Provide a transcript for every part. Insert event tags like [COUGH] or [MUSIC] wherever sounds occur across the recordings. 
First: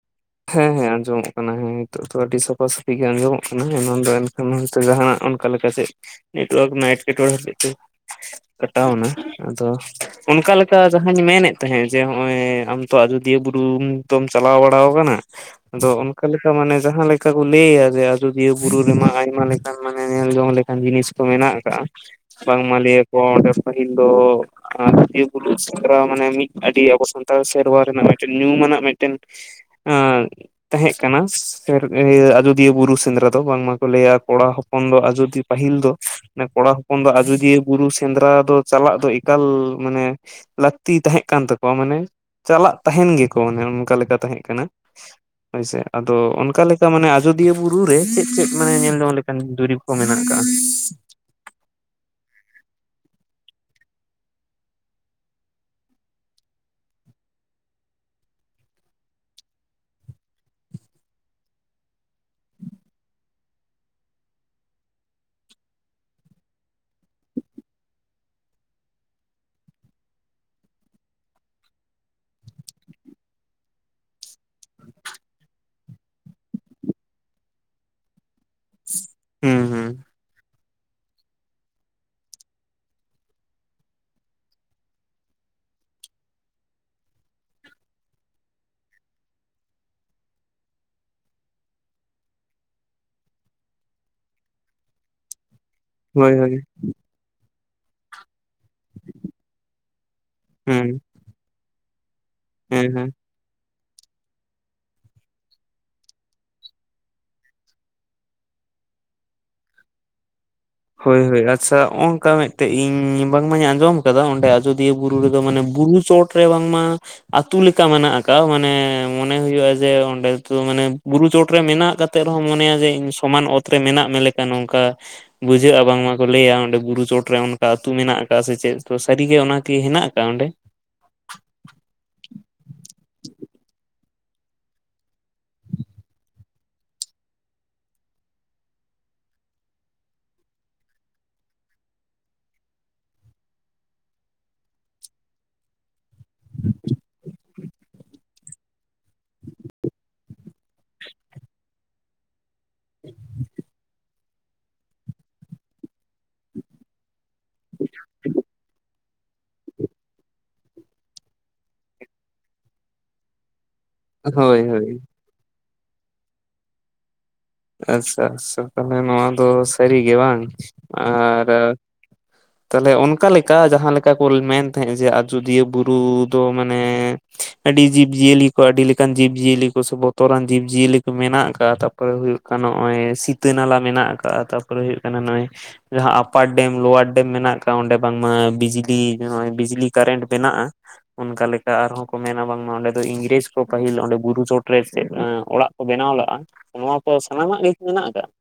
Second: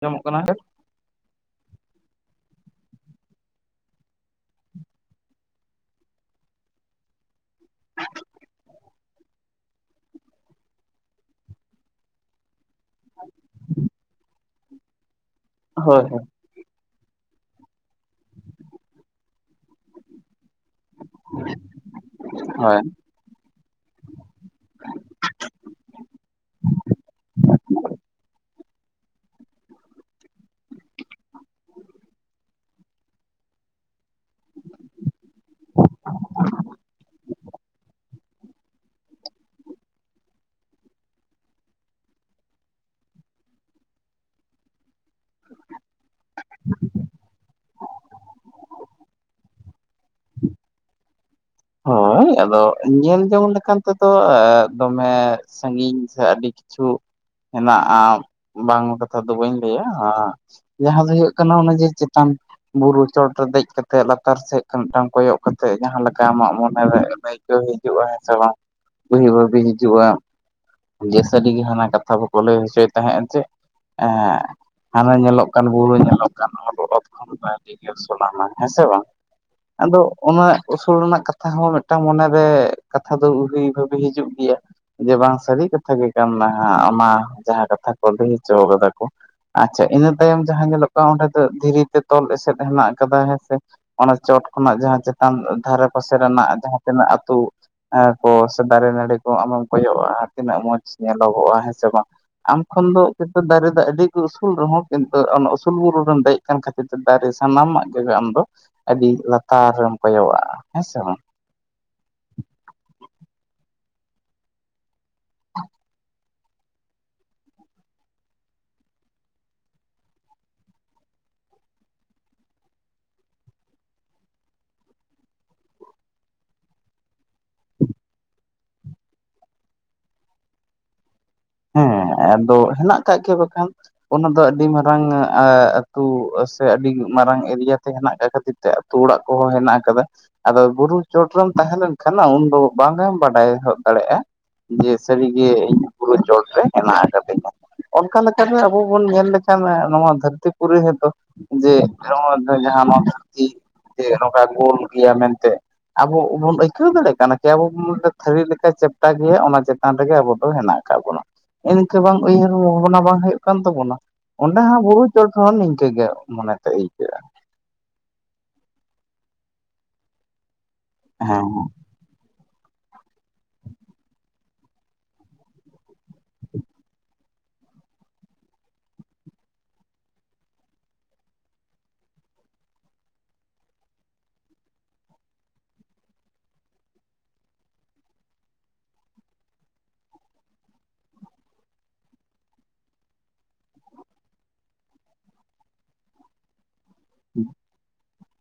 ᱟᱸᱡᱚᱢᱚᱜ ᱠᱟᱱᱟ ᱾ ᱦᱮᱸᱦᱮᱸ ᱟᱸᱡᱚᱢᱚᱜ ᱠᱟᱱᱟ ᱱᱤᱛᱚᱜ ᱫᱚ ᱟᱹᱰᱤ ᱥᱟᱯᱷᱟ ᱥᱟᱹᱯᱷᱤ ᱜᱮ ᱟᱸᱡᱚᱢᱚᱜ ᱠᱟᱱᱟ ᱮᱱᱟᱱ ᱫᱚ ᱮᱱᱠᱷᱟᱱ ᱦᱚᱭᱛᱚ ᱡᱟᱦᱟᱱᱟᱜ ᱚᱱᱠᱟ ᱞᱮᱠᱟ ᱪᱮᱫ᱾ ᱱᱮᱴᱣᱟᱨᱠ ᱨᱮᱱᱟᱜ ᱮᱴᱠᱮ ᱴᱚᱲᱮ ᱦᱚᱛᱮᱛᱮ᱾ ᱠᱟᱴᱟᱣᱱᱟ ᱟᱫᱚ ᱚᱱᱠᱟᱞᱮᱠᱟ ᱡᱟᱦᱟᱸᱧ ᱢᱮᱱᱮᱫ ᱛᱟᱦᱮᱸᱫ ᱡᱮ ᱦᱚᱸᱜ-ᱚᱭ ᱟᱢ ᱛᱚ ᱟᱡᱚᱫᱤᱭᱟᱹ ᱵᱩᱨᱩ ᱛᱚᱢ ᱪᱟᱞᱟᱣ ᱵᱟᱲᱟ ᱟᱠᱟᱱᱟ, ᱟᱫᱚ ᱦᱳᱭ ᱚᱱᱠᱟ ᱞᱮ ᱞᱮᱠᱟ ᱢᱟᱱᱮ ᱡᱟᱦᱟᱸ ᱞᱮᱠᱟ ᱠᱚ ᱞᱟᱹᱭᱟ, ᱡᱮ ᱟᱡᱚᱫᱤᱭᱟᱹ ᱵᱩᱨᱩ ᱨᱮᱢᱟ ᱟᱭᱢᱟ ᱞᱮᱠᱟᱱ ᱢᱟᱱᱮ ᱧᱮᱞ ᱡᱚᱝ ᱞᱮᱠᱟᱱ ᱡᱤᱱᱤᱥ᱾ ᱢᱮᱱᱟᱜ ᱟᱠᱟᱜ-ᱟ, ᱵᱟᱝᱢᱟ ᱞᱟᱭᱟᱠᱚ ᱚᱸᱰᱮ ᱯᱟᱹᱦᱤᱞ ᱫᱚ ᱟᱡᱚᱫᱤᱭᱟᱹ ᱵᱩᱨᱩ ᱥᱮᱫᱨᱟ ᱢᱟᱱᱮ ᱢᱤᱫ ᱟᱹᱰᱤ ᱟᱵᱚ ᱥᱟᱱᱛᱟᱲ ᱥᱮᱨᱣᱟ ᱨᱮᱱᱟᱜ ᱢᱤᱫᱴᱮᱱ ᱧᱩᱢᱟᱱᱟᱜ ᱢᱤᱫᱴᱮᱱ ᱦᱮᱸ ᱛᱟᱦᱮᱸᱜ ᱠᱟᱱᱟ [UNINTELLIGIBLE] ᱫᱤᱭᱟᱹ ᱵᱩᱨᱩ ᱥᱮᱸᱫᱽᱨᱟ ᱫᱚ ᱵᱟᱝᱢᱟᱠᱚ ᱞᱟᱹᱭᱟ ᱠᱚᱲᱟ ᱦᱚᱯᱚᱱ ᱫᱚ ᱟᱡᱚᱫᱤᱭᱟᱹ ᱯᱟᱹᱦᱤᱞ ᱫᱚ ᱠᱚᱲᱟ ᱦᱚᱯᱚᱱ ᱫᱚ ᱟᱡᱚᱫᱤᱭᱟᱹ ᱵᱩᱨᱩ ᱥᱮᱸᱫᱽᱨᱟ ᱫᱚ ᱪᱟᱞᱟᱜ ᱫᱚ ᱮᱠᱟᱞ ᱢᱟᱱᱮ ᱞᱟᱹᱠᱛᱤ ᱛᱟᱦᱮᱸᱜ ᱠᱟᱱ ᱛᱟᱠᱚᱣᱟ ᱢᱟᱱᱮ ᱪᱟᱞᱟᱜ ᱛᱟᱦᱮᱱ ᱜᱮᱠᱚ ᱚᱱᱮ ᱚᱱᱠᱟ ᱞᱮᱠᱟ ᱛᱟᱦᱮᱸ ᱠᱟᱱᱟ᱾ [INAUDIBLE] ᱦᱳᱭ ᱥᱮ ᱟᱫᱚ ᱚᱱᱠᱟ ᱞᱮᱠᱟ ᱢᱟᱱᱮ ᱟᱡᱚᱫᱤᱭᱟᱹ ᱵᱩᱨᱩ ᱨᱮ ᱪᱮᱫ ᱪᱮᱫ ᱢᱟᱱᱮ ᱧᱮᱞᱡᱚᱝ ᱞᱮᱠᱟᱱ ᱫᱩᱨᱤᱵᱽ ᱠᱚ ᱢᱮᱱᱟᱜ ᱠᱟᱜ-ᱟ? ᱦᱳᱭ, ᱟᱫᱚ ᱧᱮᱞ ᱡᱚᱝ ᱞᱮᱠᱟᱱ ᱛᱮᱫᱚ ᱫᱚᱢᱮ ᱥᱟᱺᱜᱤᱧ ᱥᱮ ᱟᱹᱰᱤ ᱠᱤᱪᱷᱩ᱾ ᱦᱮᱱᱟᱜ-ᱟ, ᱵᱟᱝᱟ ᱠᱟᱛᱷᱟ ᱫᱚ ᱵᱟᱹᱧ ᱞᱟᱹᱭᱟ᱾ ᱡᱟᱦᱟᱸ ᱫᱚ ᱦᱩᱭᱩᱜ ᱠᱟᱱᱟ ᱚᱱᱮ ᱡᱮ ᱪᱮᱛᱟᱱ ᱵᱩᱨᱩ ᱪᱚᱴ ᱨᱮ ᱫᱮᱡ ᱠᱟᱛᱮᱜ ᱞᱟᱛᱟᱨ ᱥᱮᱫ ᱠᱷᱚᱱ ᱢᱤᱫᱴᱟᱝ ᱠᱚᱭᱚᱜ ᱠᱟᱛᱮᱜ ᱡᱟᱦᱟᱸ ᱞᱮ ᱠᱟ ᱟᱢᱟᱜ ᱢᱚᱱᱮᱨᱮ ᱟᱹᱭᱠᱟᱹᱣ ᱦᱤᱡᱩᱜ-ᱟ ᱦᱮᱸ ᱥᱮ ᱵᱟᱝ ᱩᱭᱦᱟᱹᱨ ᱵᱷᱟᱹᱵᱤ ᱦᱤᱡᱩᱜ-ᱟ᱾ ᱡᱮ ᱥᱟᱹᱨᱤᱜᱮ ᱦᱟᱱᱟ ᱠᱟᱛᱷᱟ ᱠᱚ ᱠᱚ ᱞᱟᱹᱭ ᱦᱚᱪᱚᱭ ᱮᱫ ᱛᱟᱦᱮᱜ-ᱟ ᱡᱮ ᱦᱟᱱᱮ ᱧᱮᱞᱚᱜ ᱠᱟᱱ ᱵᱩᱨᱩ ᱧᱮᱞᱚᱜ ᱠᱟᱱ ᱚᱛ ᱠᱷᱚᱱ ᱫᱚ ᱟᱹᱰᱤ ᱜᱮ ᱩᱥᱩᱞᱟᱱᱟ᱾ ᱦᱮᱸ ᱥᱮ ᱵᱟᱝ, ᱦᱩᱸ ᱦᱩᱸ ᱟᱫᱚ ᱚᱱᱮ ᱨᱮᱱᱟᱜ ᱠᱟᱛᱷᱟ ᱦᱚᱸ ᱢᱤᱫᱴᱟᱝ ᱢᱚᱱᱮᱨᱮ ᱠᱟᱛᱷᱟ ᱫᱚ ᱩᱦᱤ ᱵᱷᱟᱹᱵᱤ ᱦᱤᱡᱩᱜ ᱜᱮᱭᱟ᱾ ᱡᱮ ᱵᱟᱝ ᱥᱟᱹᱨᱤ ᱠᱟᱛᱷᱟ ᱜᱮ ᱠᱟᱱᱟ ᱚᱱᱟ ᱡᱟᱦᱟᱸ ᱠᱟᱛᱷᱟ ᱠᱚ ᱞᱟᱹᱭ ᱦᱚᱪᱚ ᱠᱟᱫᱟ ᱠᱚ᱾ ᱟᱪᱪᱷᱟ, ᱤᱱᱟᱹ ᱛᱟᱭᱚᱢ ᱡᱟᱦᱟᱸ ᱧᱮᱞᱚᱜ ᱠᱟᱱᱟ ᱚᱸᱰᱮ ᱫᱚ ᱫᱷᱤᱨᱤ ᱛᱮ ᱛᱚᱞ ᱮᱥᱮᱫ ᱦᱮᱱᱟᱜ ᱟᱠᱟᱫᱟ ᱦᱮᱸ ᱥᱮ᱾ ᱚᱱᱟ ᱪᱚᱴ ᱠᱷᱚᱱᱟᱜ ᱡᱟᱦᱟᱸ ᱪᱮᱛᱟᱱ᱾ ᱫᱷᱟᱨᱮ ᱯᱟᱥᱮ ᱦᱳᱭ ᱦᱳᱭ ᱨᱮᱱᱟᱜ ᱡᱟᱦᱟᱸ ᱛᱤᱱᱟᱹᱜ ᱟᱛᱩ ᱠᱚ ᱥᱮ ᱫᱟᱨᱮ ᱱᱟᱹᱲᱤ ᱠᱚ ᱟᱢ ᱮᱢ ᱠᱚᱭᱚᱜᱟᱜ-ᱟ᱾ ᱛᱤᱱᱟᱹᱜ ᱢᱚᱡᱽ ᱦᱩᱸ ᱧᱮᱞᱚᱜᱚᱜ-ᱟ ᱦᱮᱸ ᱥᱮ ᱵᱟᱝ, ᱟᱢ ᱦᱮᱸ ᱠᱷᱚᱱ ᱦᱮᱸ ᱫᱚ ᱫᱟᱨᱮ ᱫᱚ ᱟᱹᱰᱤ ᱩᱥᱩᱞ ᱨᱮᱦᱚᱸ, ᱠᱤᱱᱛᱩ ᱚᱱᱟ ᱩᱥᱩᱞ ᱵᱩᱨᱩ ᱨᱮᱢ ᱫᱮᱡ ᱟᱠᱟᱱ ᱠᱷᱟᱹᱛᱤᱨ ᱛᱮ ᱫᱟᱨᱮ ᱥᱟᱱᱟᱢᱟᱜ ᱜᱮ ᱟᱢ ᱫᱚ ᱟᱹᱰᱤ ᱞᱟᱛᱟᱨ ᱨᱮᱢ ᱠᱚᱭᱚᱜᱟᱜ-ᱟ᱾ ᱦᱳᱭ ᱦᱳᱭ, ᱟᱪᱪᱷᱟ ᱦᱚ-ᱚᱝᱠᱟ ᱢᱤᱫᱴᱮᱡ ᱤᱧ ᱵᱟᱝᱢᱟᱧ ᱟᱸᱡᱚᱢ ᱠᱟᱫᱟ ᱚᱸᱰᱮ ᱟᱡᱚᱫᱤᱭᱟᱹ ᱵᱩᱨᱩ ᱵᱩᱨᱩ ᱨᱮ, ᱢᱟᱱᱮ ᱵᱩᱨᱩ ᱪᱚᱴ ᱨᱮ ᱵᱟᱝᱢᱟ ᱟᱹᱛᱩ ᱞᱮᱠᱟ ᱢᱮᱱᱟᱜ ᱟᱠᱟᱜ-ᱟ, ᱢᱟᱱᱮ ᱢᱚᱱᱮ ᱦᱩᱭᱩᱜ-ᱟ ᱡᱮ ᱚᱸᱰᱮᱚ ᱢᱟᱱᱮ ᱵᱩᱨᱩ ᱪᱚᱴᱨᱮ ᱢᱮᱱᱟᱜ ᱠᱟᱫ ᱛᱮᱫ ᱨᱮᱦᱚᱸ ᱢᱚᱱᱮᱭᱟ ᱡᱮ ᱤᱧ ᱥᱚᱢᱟᱱ ᱚᱛ ᱨᱮ ᱢᱮᱱᱟᱜ ᱢᱮ ᱞᱮᱠᱟ ᱱᱚᱝᱠᱟ ᱵᱩᱡᱷᱟᱹᱜ-ᱟ ᱵᱟᱝᱢᱟᱠᱚ ᱞᱟᱹᱭᱟ ᱚᱸᱰᱮ ᱵᱩᱨᱩ ᱪᱚᱴᱨᱮ ᱚᱱᱠᱟ ᱟᱹᱛᱩ ᱢᱮᱱᱟᱜ ᱟᱠᱟᱫ ᱥᱮ ᱪᱮᱫ, ᱛᱚ ᱥᱟᱹᱨᱤ ᱜᱮ ᱚᱱᱟᱠᱤ ᱦᱮᱱᱟᱜ ᱟᱠ-ᱟ ᱚᱸᱰᱮ? ᱦᱮᱸ, ᱟᱫᱚ ᱦᱮᱱᱟᱜ ᱠᱟᱜ ᱜᱮ ᱵᱟᱠᱷᱟᱱ᱾ ᱚᱱᱟ ᱫᱚ ᱟᱹᱰᱤ ᱢᱟᱨᱟᱝ ᱟ-ᱟᱛᱩ ᱥᱮ ᱟᱹᱰᱤ ᱢᱟᱨᱟᱝ ᱮᱨᱤᱭᱟ ᱛᱮ ᱦᱮᱱᱟᱜ ᱟᱠᱟᱫ ᱠᱷᱟᱹᱛᱤᱨ ᱛᱮ ᱛᱩ ᱚᱲᱟᱜ ᱠᱚᱦᱚᱸ ᱦᱮᱱᱟᱜ ᱠᱟᱫᱟ᱾ ᱟᱫᱚ ᱵᱩᱨᱩ ᱪᱚᱴᱨᱮᱢ ᱛᱟᱦᱮᱸ ᱞᱮᱱᱠᱷᱟᱱ ᱩᱱᱫᱚ ᱵᱟᱝ ᱦᱚᱢ ᱵᱟᱰᱟᱭ ᱦᱚᱚᱱ ᱫᱟᱲᱮᱭᱟᱜ-ᱟ᱾ ᱡᱮ ᱥᱟᱹᱨᱤ ᱜᱮ ᱤᱧ ᱵᱩᱨᱩ ᱪᱚᱴ ᱨᱮ ᱦᱮᱱᱟᱜ ᱠᱟᱫᱤᱧᱟ, ᱚᱱᱠᱟ ᱞᱮᱠᱟ ᱟᱵᱚ ᱵᱚᱱ ᱧᱮᱞ ᱞᱮᱠᱷᱟᱱ ᱱᱚᱣᱟ ᱫᱷᱟᱹᱨᱛᱤ ᱯᱩᱨᱤ ᱦᱮᱫᱚ᱾ ᱡᱮ ᱡᱟᱦᱟᱸ ᱱᱚᱣᱟ ᱫᱷᱟᱹᱨᱛᱤ ᱱᱚᱝᱠᱟ ᱜᱳᱞ᱾ ᱜᱮᱭᱟ ᱢᱮᱱᱛᱮ ᱟᱵᱚ ᱵᱚᱱ ᱟᱹᱭᱠᱟᱹᱣ ᱫᱟᱲᱮᱜ ᱠᱟᱱᱟ᱾ ᱡᱮ ᱟᱵᱚ ᱵᱚᱱ ᱢᱚᱱᱮᱭᱟ ᱛᱷᱟᱹᱨᱤ ᱞᱮᱠᱟ ᱪᱮᱯᱴᱟ ᱜᱮᱭᱟ ᱚᱱᱟ ᱪᱮᱛᱟᱱ ᱨᱮᱜᱮ ᱟᱵᱚ ᱫᱚ ᱦᱮᱱᱟᱜ ᱠᱟᱜ ᱵᱚᱱᱟ ᱤᱱᱠᱟᱹ ᱵᱟᱝ ᱩᱭᱦᱟᱹᱨ ᱵᱷᱟᱵᱽᱱᱟ ᱵᱟᱝ ᱦᱩᱭᱩᱜ ᱠᱟᱱ ᱛᱟᱵᱚᱱᱟ ᱦᱳᱭ ᱚᱸᱰᱮ ᱦᱚᱸ ᱦᱳᱭ ᱵᱩᱨᱩ ᱡᱚ ᱛᱷᱚᱱ ᱦᱚᱸ ᱱᱤᱝᱠᱟᱹᱜ ᱜᱮ ᱢᱚᱱᱮᱛᱮ ᱟᱹᱭᱠᱟᱹᱜ-ᱟ ᱾ ᱟᱪᱷᱟ ᱟᱪᱷᱟ ᱛᱟᱦᱚᱞᱮ ᱱᱚᱣᱟ ᱫᱚ ᱥᱟᱹᱨᱤ ᱜᱮ ᱵᱟᱝ ᱦᱮᱸ ᱟᱨ ᱾ ᱛᱟᱦᱚᱞᱮ ᱚᱱᱠᱟ ᱞᱮᱠᱟ ᱡᱟᱦᱟᱸ ᱞᱮᱠᱟ ᱠᱚ ᱢᱮᱱ ᱛᱟᱦᱮᱸᱫ ᱡᱮ ᱟᱡᱚᱫᱤᱭᱟᱹ ᱵᱩᱨᱩ ᱫᱚ ᱢᱟᱱᱮ ᱾ ᱟᱹᱰᱤ ᱡᱤᱵᱡᱤᱭᱟᱹᱞᱤ ᱠᱚ ᱟᱹᱰᱤᱞᱮᱠᱟᱱ ᱡᱤᱵᱡᱤᱭᱟᱹᱞᱤ ᱠᱚ ᱥᱮ ᱵᱚᱛᱚᱨᱟᱱ ᱡᱤᱵᱡᱤᱭᱟᱹᱞᱤ ᱠᱚ ᱢᱮᱱᱟᱜ ᱟᱠᱟᱫ-ᱟ ᱛᱟᱯᱚᱨᱮ ᱦᱩᱭᱩᱜ ᱾ ᱱᱚᱜ-ᱚᱭ ᱥᱤᱛᱟᱹ ᱱᱟᱞᱟ ᱢᱮᱱᱟᱜ ᱟᱠᱟᱜᱼᱟ ᱛᱟᱨᱯᱚᱨᱮ ᱦᱩᱭᱩᱜ ᱠᱟᱱᱟ ᱱᱚᱜ-ᱚᱭ ᱾ ᱡᱟᱦᱟᱸ ᱟᱯᱟᱨ ᱰᱮᱢ ᱞᱳᱣᱟᱨ ᱰᱮᱢ ᱢᱮᱱᱟᱜ ᱟᱠᱟᱫ ᱚᱸᱰᱮ ᱵᱟᱝᱢᱟ ᱵᱤᱡᱽᱞᱤ ᱱᱚᱜᱚᱭ ᱵᱤᱡᱽᱞᱤ ᱠᱟᱨᱮᱱᱴ ᱵᱮᱱᱟᱜᱼᱟ ᱾ ᱚᱱᱠᱟ ᱞᱮᱠᱟ ᱟᱨᱦᱚᱸ ᱠᱚ ᱢᱮᱱᱟ ᱵᱟᱝᱢᱟ ᱚᱸᱰᱮ ᱫᱚ ᱤᱝᱨᱮᱡᱽ ᱠᱚ ᱯᱟᱹᱦᱤᱞ ᱚᱸᱰᱮ ᱵᱩᱨᱩ ᱪᱚᱴᱨᱮ ᱪᱮᱫ ᱚᱲᱟᱜ ᱾ ᱠᱚ ᱵᱮᱱᱟᱣ ᱞᱟᱜᱼᱟ ᱱᱚᱣᱟ ᱠᱚ ᱥᱟᱱᱟᱢᱟᱜ ᱜᱮ ᱠᱤ ᱢᱮᱱᱟᱜ ᱟᱠᱟᱜ-ᱟ ᱾